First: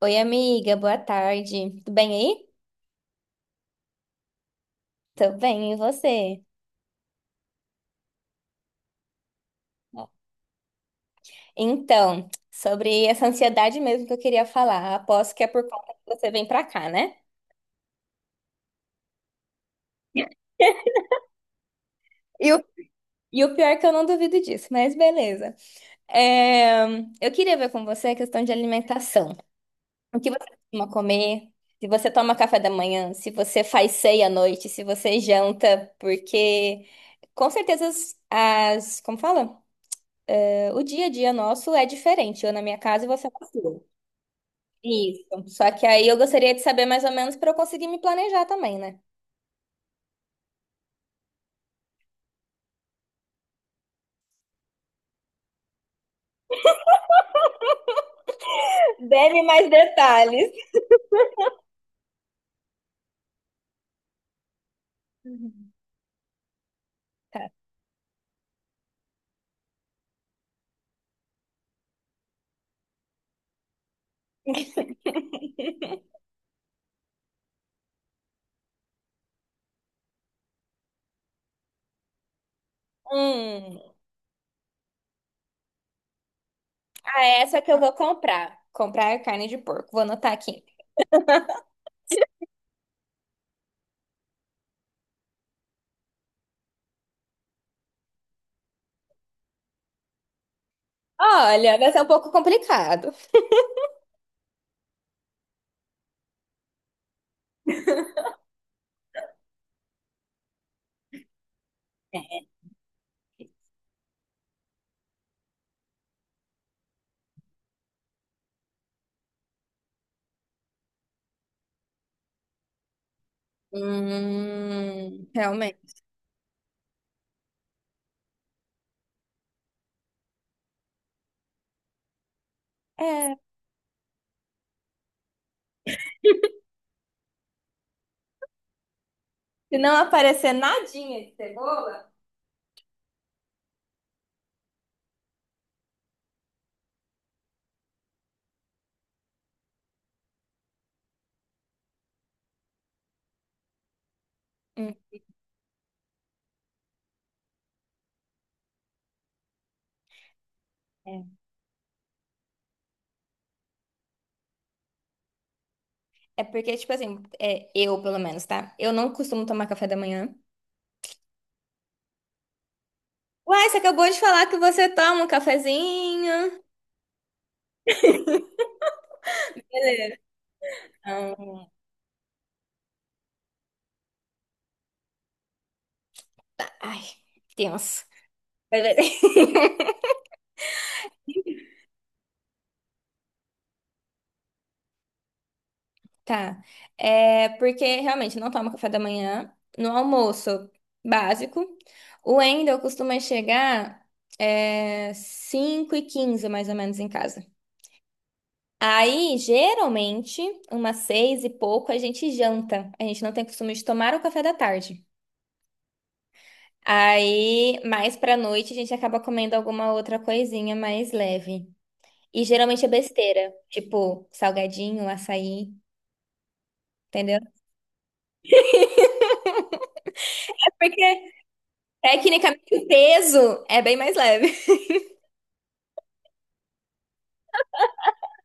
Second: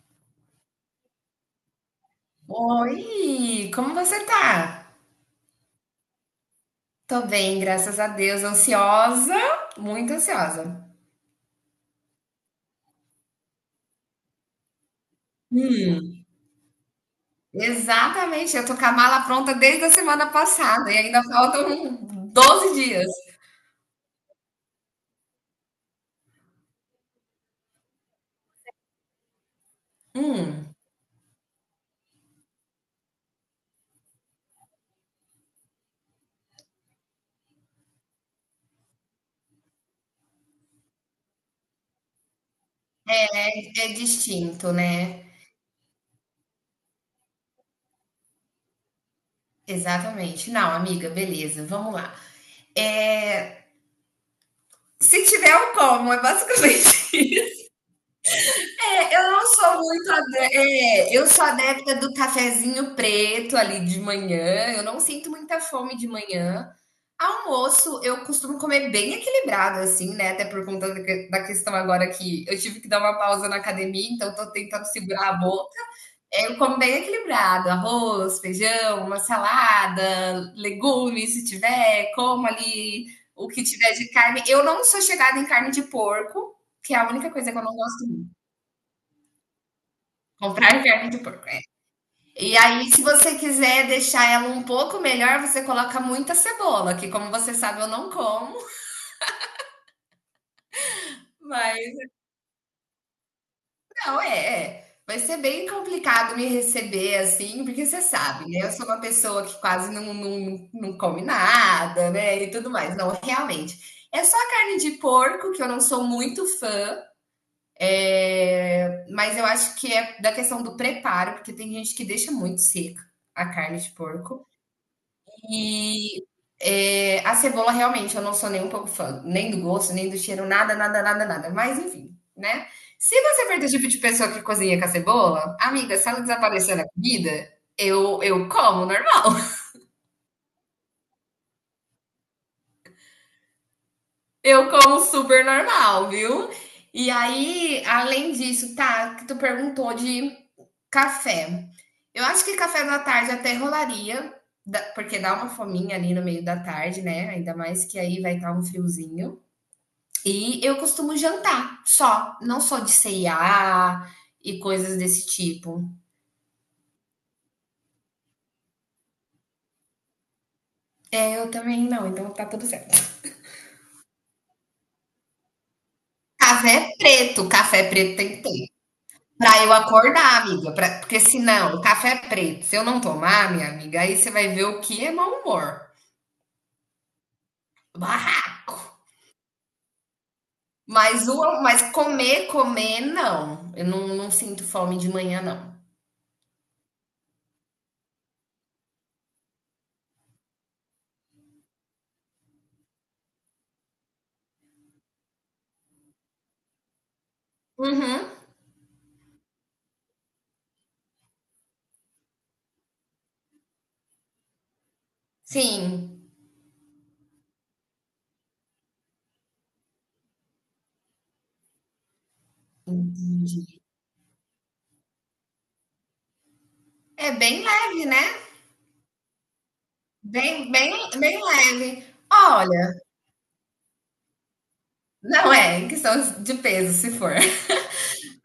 Oi, amiga, boa tarde. Tudo bem aí? Oi, como você tá? Tô bem, e você? Tô bem, graças a Deus. Ansiosa, muito ansiosa. Então, sobre essa ansiedade mesmo que eu queria falar, aposto que é por conta que Hum, você vem pra cá, né? exatamente, eu tô com a mala pronta desde a semana passada e ainda faltam E o, 12 dias. e o pior é que eu não duvido disso, mas beleza. É, eu queria ver com você a questão de alimentação. O que você Hum, costuma comer? Se você toma café da manhã, se você faz ceia à noite, se você janta, porque com certeza como fala? O dia a dia nosso é diferente, eu na minha casa e você na é sua. distinto, Isso. né? Só que aí eu gostaria de saber mais ou menos para eu conseguir me planejar também, né? Exatamente. Não, amiga, beleza, vamos lá. É, se tiver o como, é basicamente É, eu Dê-me não mais sou muito detalhes. adepta, eu sou adepta do cafezinho preto ali de manhã. Eu não sinto muita Uhum. fome de manhã. Tá. Almoço, eu costumo comer bem equilibrado, assim, né? Até por conta da questão agora que eu tive que dar uma pausa na academia, então tô tentando segurar a boca. É, eu como bem equilibrado, arroz, feijão, uma salada, legumes, se tiver, como ali o que Hum, tiver de carne. Eu não sou chegada em carne de porco, que é a ah, única coisa que essa eu que não eu vou gosto. comprar. Comprar carne de porco. Vou anotar aqui. Comprar carne de porco, é. E aí, se você quiser deixar ela um pouco melhor, você coloca muita cebola, que como você sabe, eu não como, Olha, mas vai ser um pouco complicado. não. Vai ser bem complicado me receber assim, porque você sabe, né? Eu sou uma pessoa que quase não, não, não come nada, né? E tudo mais. Não, realmente. É só a carne de porco, que eu não sou muito fã, mas eu acho que é da questão do preparo, porque tem gente que deixa muito seca a carne de porco. Realmente. E a cebola, realmente, eu não sou nem um pouco fã, nem do gosto, nem do cheiro, nada, nada, nada, nada. Mas enfim, né? Se É, você for do tipo de pessoa que cozinha com a cebola, amiga, se ela desaparecer na comida, eu como normal. se não aparecer nadinha de cebola. Eu como super normal, viu? E aí, além disso, tá, que tu perguntou de café. Eu acho que café da tarde até rolaria, Hum, porque dá uma fominha ali no meio da tarde, né? Ainda mais que aí vai estar um friozinho. E eu costumo é. jantar só, não sou de ceia e coisas desse tipo. É porque, tipo assim, eu pelo menos, tá? Eu não costumo tomar café da manhã. É, eu também não, então tá tudo certo. Uai, você acabou de falar que você toma um cafezinho. Café é preto, café preto tem que ter. Pra eu Beleza. acordar, amiga, porque Ah, senão, café é preto, se eu não tomar, minha amiga, aí você vai ver o que é mau humor. ai, tenso. Barraco. Beleza. Mas, mas comer, comer, não. Eu não, não sinto fome de manhã, não. Tá. É porque realmente não tomo café da manhã. No almoço básico. O Wendel costuma chegar 5h15, mais ou menos, em casa. Uhum, Aí, geralmente, umas seis e pouco, a gente janta. A gente não tem costume de tomar o café da tarde. sim. Aí, mais pra noite, a gente acaba comendo alguma outra coisinha mais leve. E geralmente é besteira, tipo salgadinho, açaí, É entendeu? bem leve, né? É Bem, bem, porque bem leve. tecnicamente o Olha, peso é bem mais leve. não é em questão de peso, se for.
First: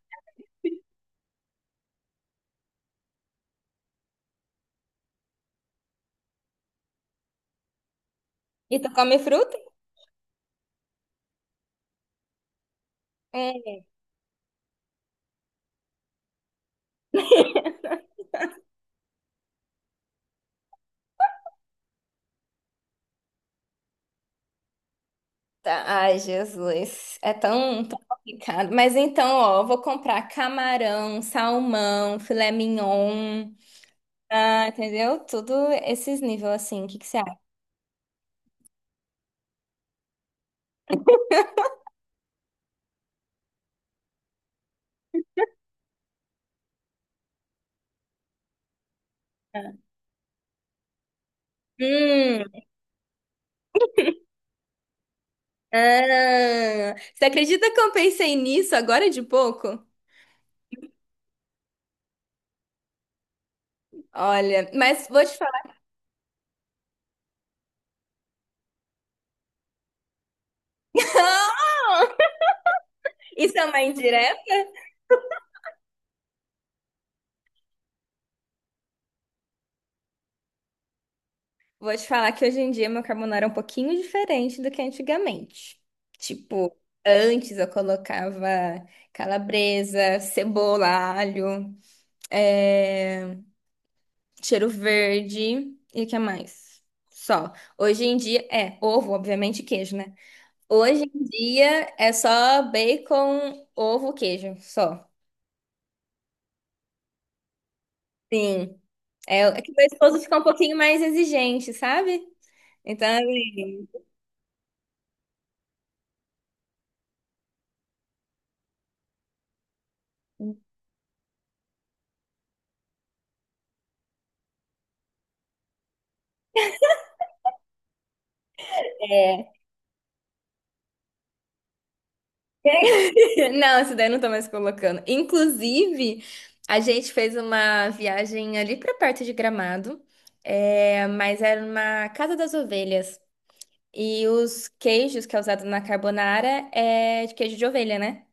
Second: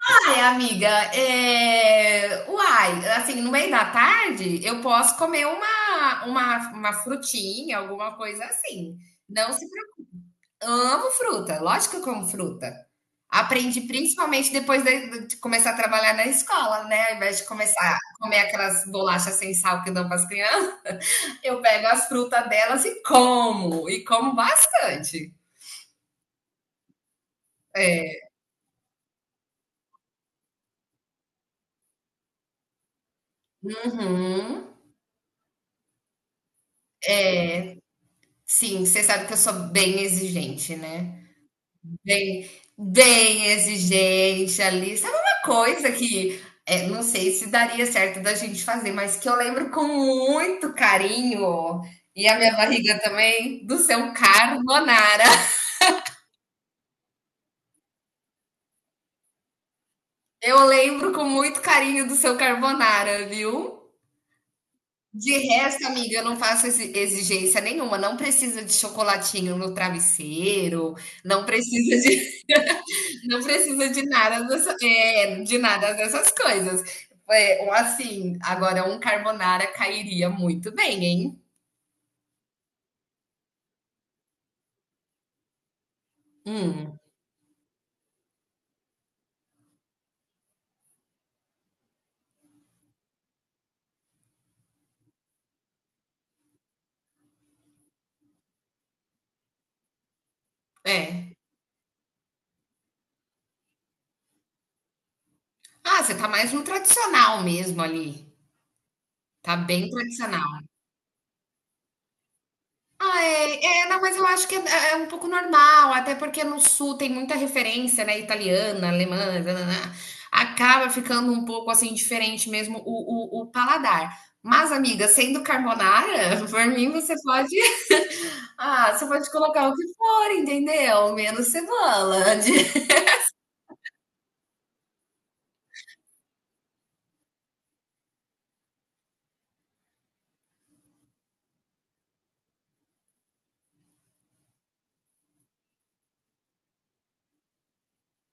Ai, amiga, uai, assim, no meio da tarde eu posso comer uma frutinha, alguma coisa E tu assim. come Não fruta? se preocupe. Amo fruta, lógico que eu como fruta. Aprendi Eita, principalmente depois de começar a trabalhar na escola, né? Ao invés de começar a comer aquelas bolachas sem sal que dão para as crianças, eu pego as frutas delas e como bastante. ai, Jesus, é tão É, complicado. Mas então, ó, eu vou comprar camarão, salmão, filé mignon, Uhum. ah, entendeu? Tudo esses níveis assim. O que que você acha? É. Sim, você sabe que eu sou bem exigente, né? Bem, bem exigente ali. Sabe uma coisa que, não sei se daria certo da gente fazer, mas que eu lembro com muito carinho, e a Hum, minha barriga também, do seu carbonara. ah, você acredita que eu pensei nisso agora de pouco? Eu lembro com muito carinho do seu carbonara, viu? Olha, mas vou te De falar. resto, amiga, eu não faço exigência nenhuma. Não precisa de chocolatinho no travesseiro, não precisa de Não Isso é uma precisa de nada, indireta? de nada dessas coisas. É, ou assim, agora um carbonara cairia muito bem, hein? Vou te falar que hoje em dia meu carbonara é um pouquinho diferente do que antigamente. Tipo, Hum, antes eu colocava calabresa, cebola, alho, é, cheiro verde e o que mais? Só. Hoje em dia é ovo, obviamente, e queijo, né? Hoje em é. dia é só bacon, ovo, queijo, só. Ah, você tá mais no tradicional mesmo ali. Sim. É, Tá é que meu bem esposo fica um tradicional. pouquinho mais exigente, sabe? Então, Ah, é, ele- é, não, mas eu acho que é, é um pouco normal, até porque no sul tem muita referência, né? Italiana, alemã, nananã. Acaba ficando um pouco assim diferente mesmo o paladar. Mas, amiga, sendo carbonara, por mim você pode é, colocar o que for, entendeu? Menos cebola. Não, essa daí eu não tô mais colocando. Inclusive, a gente fez uma viagem ali pra perto de Gramado, mas era uma casa das ovelhas. E os queijos que é usado na carbonara é de queijo de ovelha, né?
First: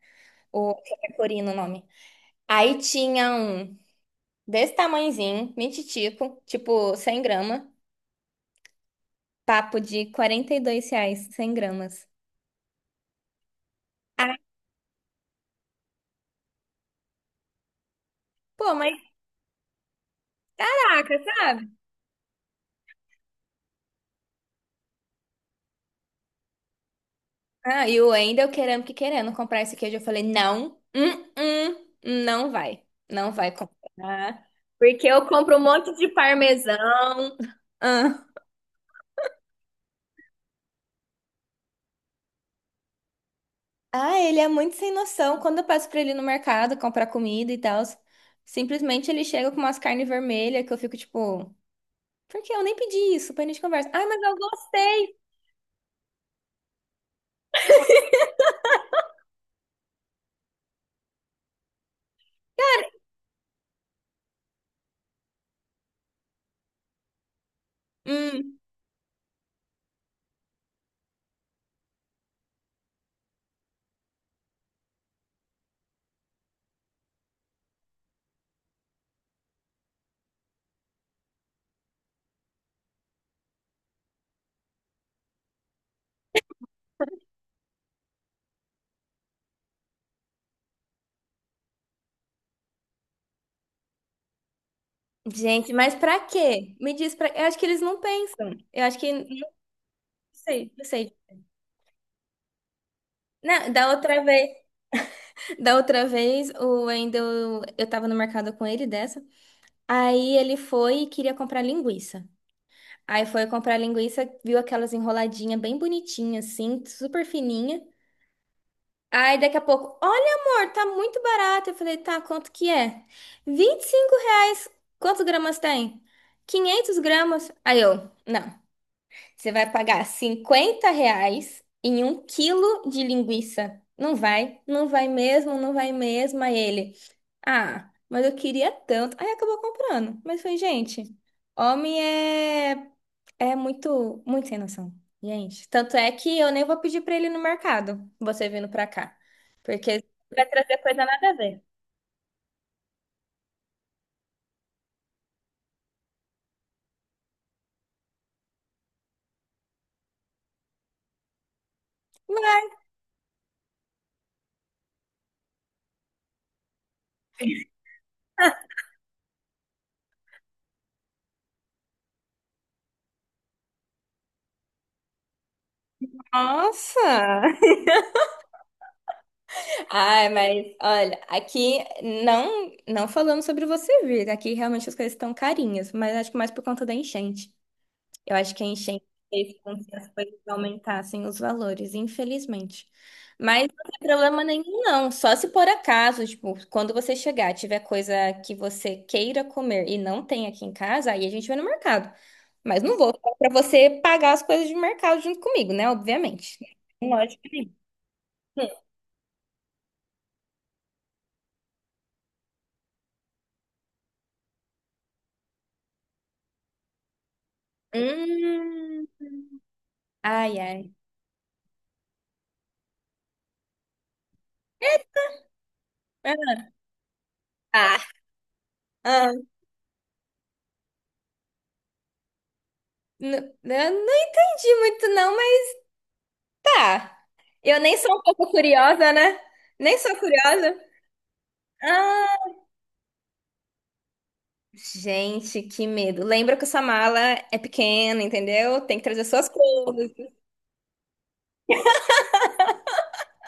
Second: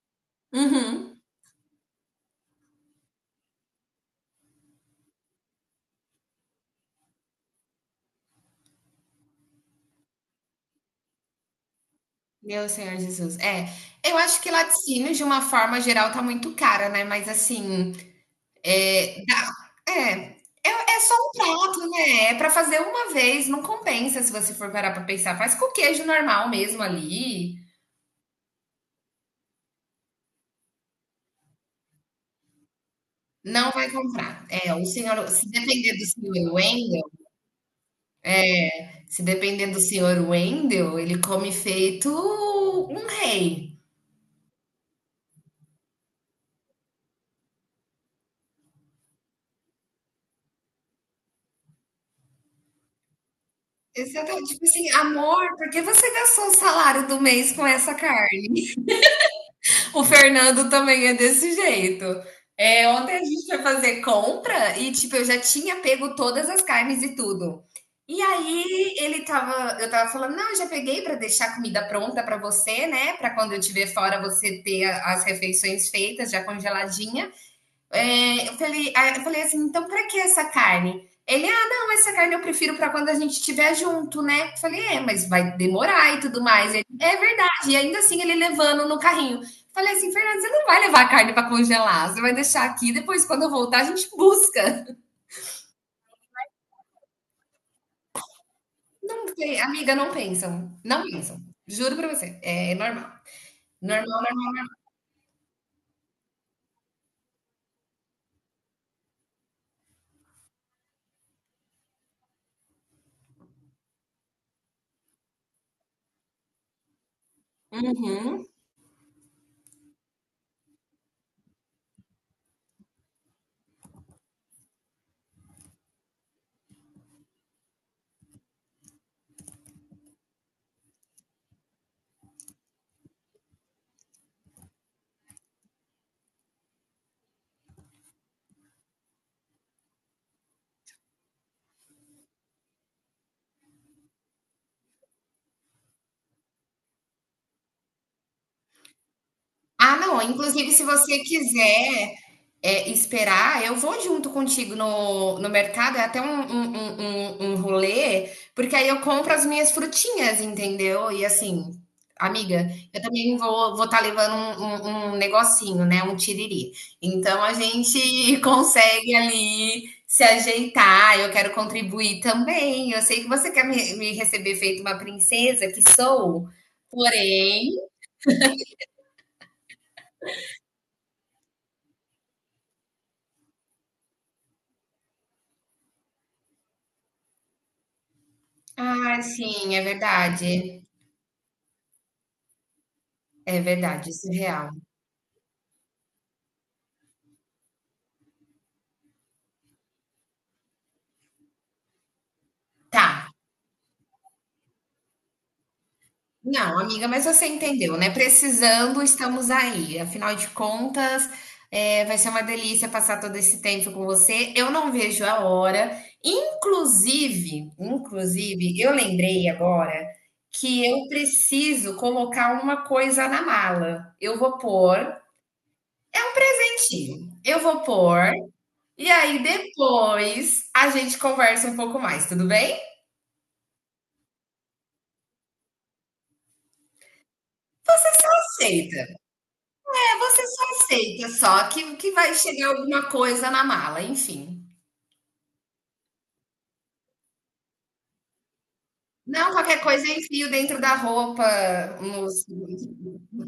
O Uhum. pecorino o nome. Aí tinha um desse tamanhozinho, mititico, tipo 100 gramas, papo de R$ 42, 100 gramas. Meu Senhor Jesus. É, eu Ah, acho que laticínio, de uma forma geral, tá muito cara, né? Mas assim, pô, mas é, é, é é só saca, um sabe? prato, né? É pra fazer uma vez, não compensa se você for parar pra pensar. Faz com queijo normal mesmo ali. Ah, e o Wendel querendo comprar esse queijo. Eu falei, não, não vai. Não vai Não vai comprar. comprar. É, o Porque eu senhor, se compro um depender monte do de senhor Wendel, parmesão. Ah, se depender do senhor Wendel, ele come feito um rei. ah, ele é muito sem noção. Quando eu passo pra ele no mercado comprar comida e tal, simplesmente ele chega com umas carnes vermelhas que eu fico tipo, por que eu nem pedi isso? Pra gente conversa. Ai, mas eu Exatamente. Tipo assim, gostei. amor, por que você gastou o salário do mês com essa carne? O Fernando também é desse jeito. É, ontem a gente foi fazer compra e, tipo, eu já tinha pego todas as carnes e tudo. E Hum. aí eu tava falando, não, eu já peguei para deixar a comida pronta para você, né? Para quando eu estiver fora você ter as refeições feitas, já congeladinha. Eu falei assim, então para que essa carne? Ele, não, essa carne eu prefiro para quando a gente estiver junto, né? Eu falei, mas vai demorar e tudo mais. Ele, é verdade. E ainda assim ele levando no carrinho. Eu falei assim, Fernando, você não vai levar a carne para congelar, você vai deixar aqui, depois quando eu voltar a gente busca. Gente, mas pra quê? Me diz pra. Eu acho que eles não pensam. Eu acho que. Não Não sei, amiga, não sei, pensam, não não sei. pensam. Juro para você, é normal. Não, da Normal, outra normal. vez. Da outra vez, o Wendel, eu tava no mercado com ele dessa. Aí ele foi e queria comprar linguiça. Aí foi comprar linguiça, viu aquelas enroladinhas bem bonitinhas, assim, super fininha. Uhum. Aí daqui a pouco, olha amor, tá muito barato. Eu falei, tá, quanto que é? 25 reais. Quantos gramas tem? 500 gramas. Aí eu, não, você vai pagar 50 reais em um quilo de linguiça. Não vai, não vai mesmo, não vai mesmo. Aí ele. Ah, mas eu queria tanto. Aí acabou comprando. Mas foi, gente, homem é muito sem noção. Gente, tanto é que eu nem vou pedir pra ele ir no mercado, você vindo pra cá. Ah, Porque não, vai inclusive trazer se coisa você nada a ver. quiser, esperar, eu vou junto contigo no mercado, é até um rolê, porque aí eu compro as minhas frutinhas, entendeu. E assim, Vai. amiga, eu também vou estar levando um um negocinho, né, um tiriri. Então a gente consegue ali se ajeitar, eu quero contribuir também, eu sei que você quer me receber feito uma princesa que sou, Nossa! porém. Ai, mas olha, aqui não falando sobre você vir, aqui realmente as coisas estão carinhas, mas acho que mais por conta da enchente. Eu acho que a enchente Ah, fez com sim, é que as coisas verdade. aumentassem os valores, infelizmente. É Mas não tem verdade, isso é problema real. nenhum, não. Só se por acaso, tipo, quando você chegar, tiver coisa que você queira comer e não tem aqui em casa, aí a gente vai no mercado. Mas não Tá. vou falar pra você pagar as coisas de mercado junto comigo, né? Obviamente. Não, amiga, mas Lógico você que sim. entendeu, né? Precisando, estamos aí. Afinal de contas, vai ser uma delícia passar todo esse tempo com você. Eu não vejo a hora. Inclusive, eu Hum. lembrei agora Ai, que ai. eu preciso colocar uma coisa na mala. Eu vou pôr um É, dentinho. Eu vou Ah, pôr, e ah. aí depois a gente conversa um pouco mais, tudo bem? N- eu não entendi muito, não. Ah, eu nem sou um pouco curiosa, Aceita. né? Nem sou É, você só curiosa. aceita, só que vai Ah, chegar alguma coisa na mala, enfim. gente, que medo. Lembra que essa mala é pequena, entendeu? Tem que trazer suas Não, qualquer coisa coisas, eu enfio dentro da roupa, nos-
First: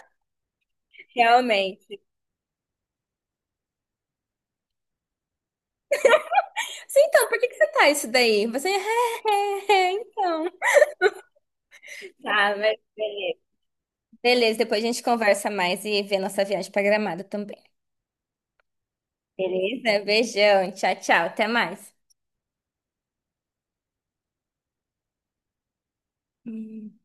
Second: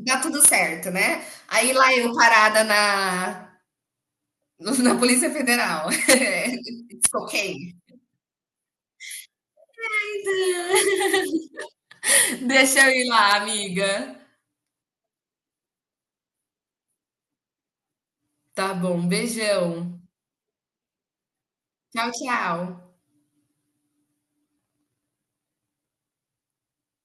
dá tudo certo, né? Aí lá realmente. eu parada na Polícia Federal. Sim, então, Ok. por que que você tá isso daí? Você, é, então. Tá, mas... Deixa eu ir lá, amiga. Beleza, depois a gente conversa mais e vê nossa viagem pra Gramado também. Tá bom, beijão. Beleza? Beijão, tchau, tchau, até mais. Tchau, tchau. Hum.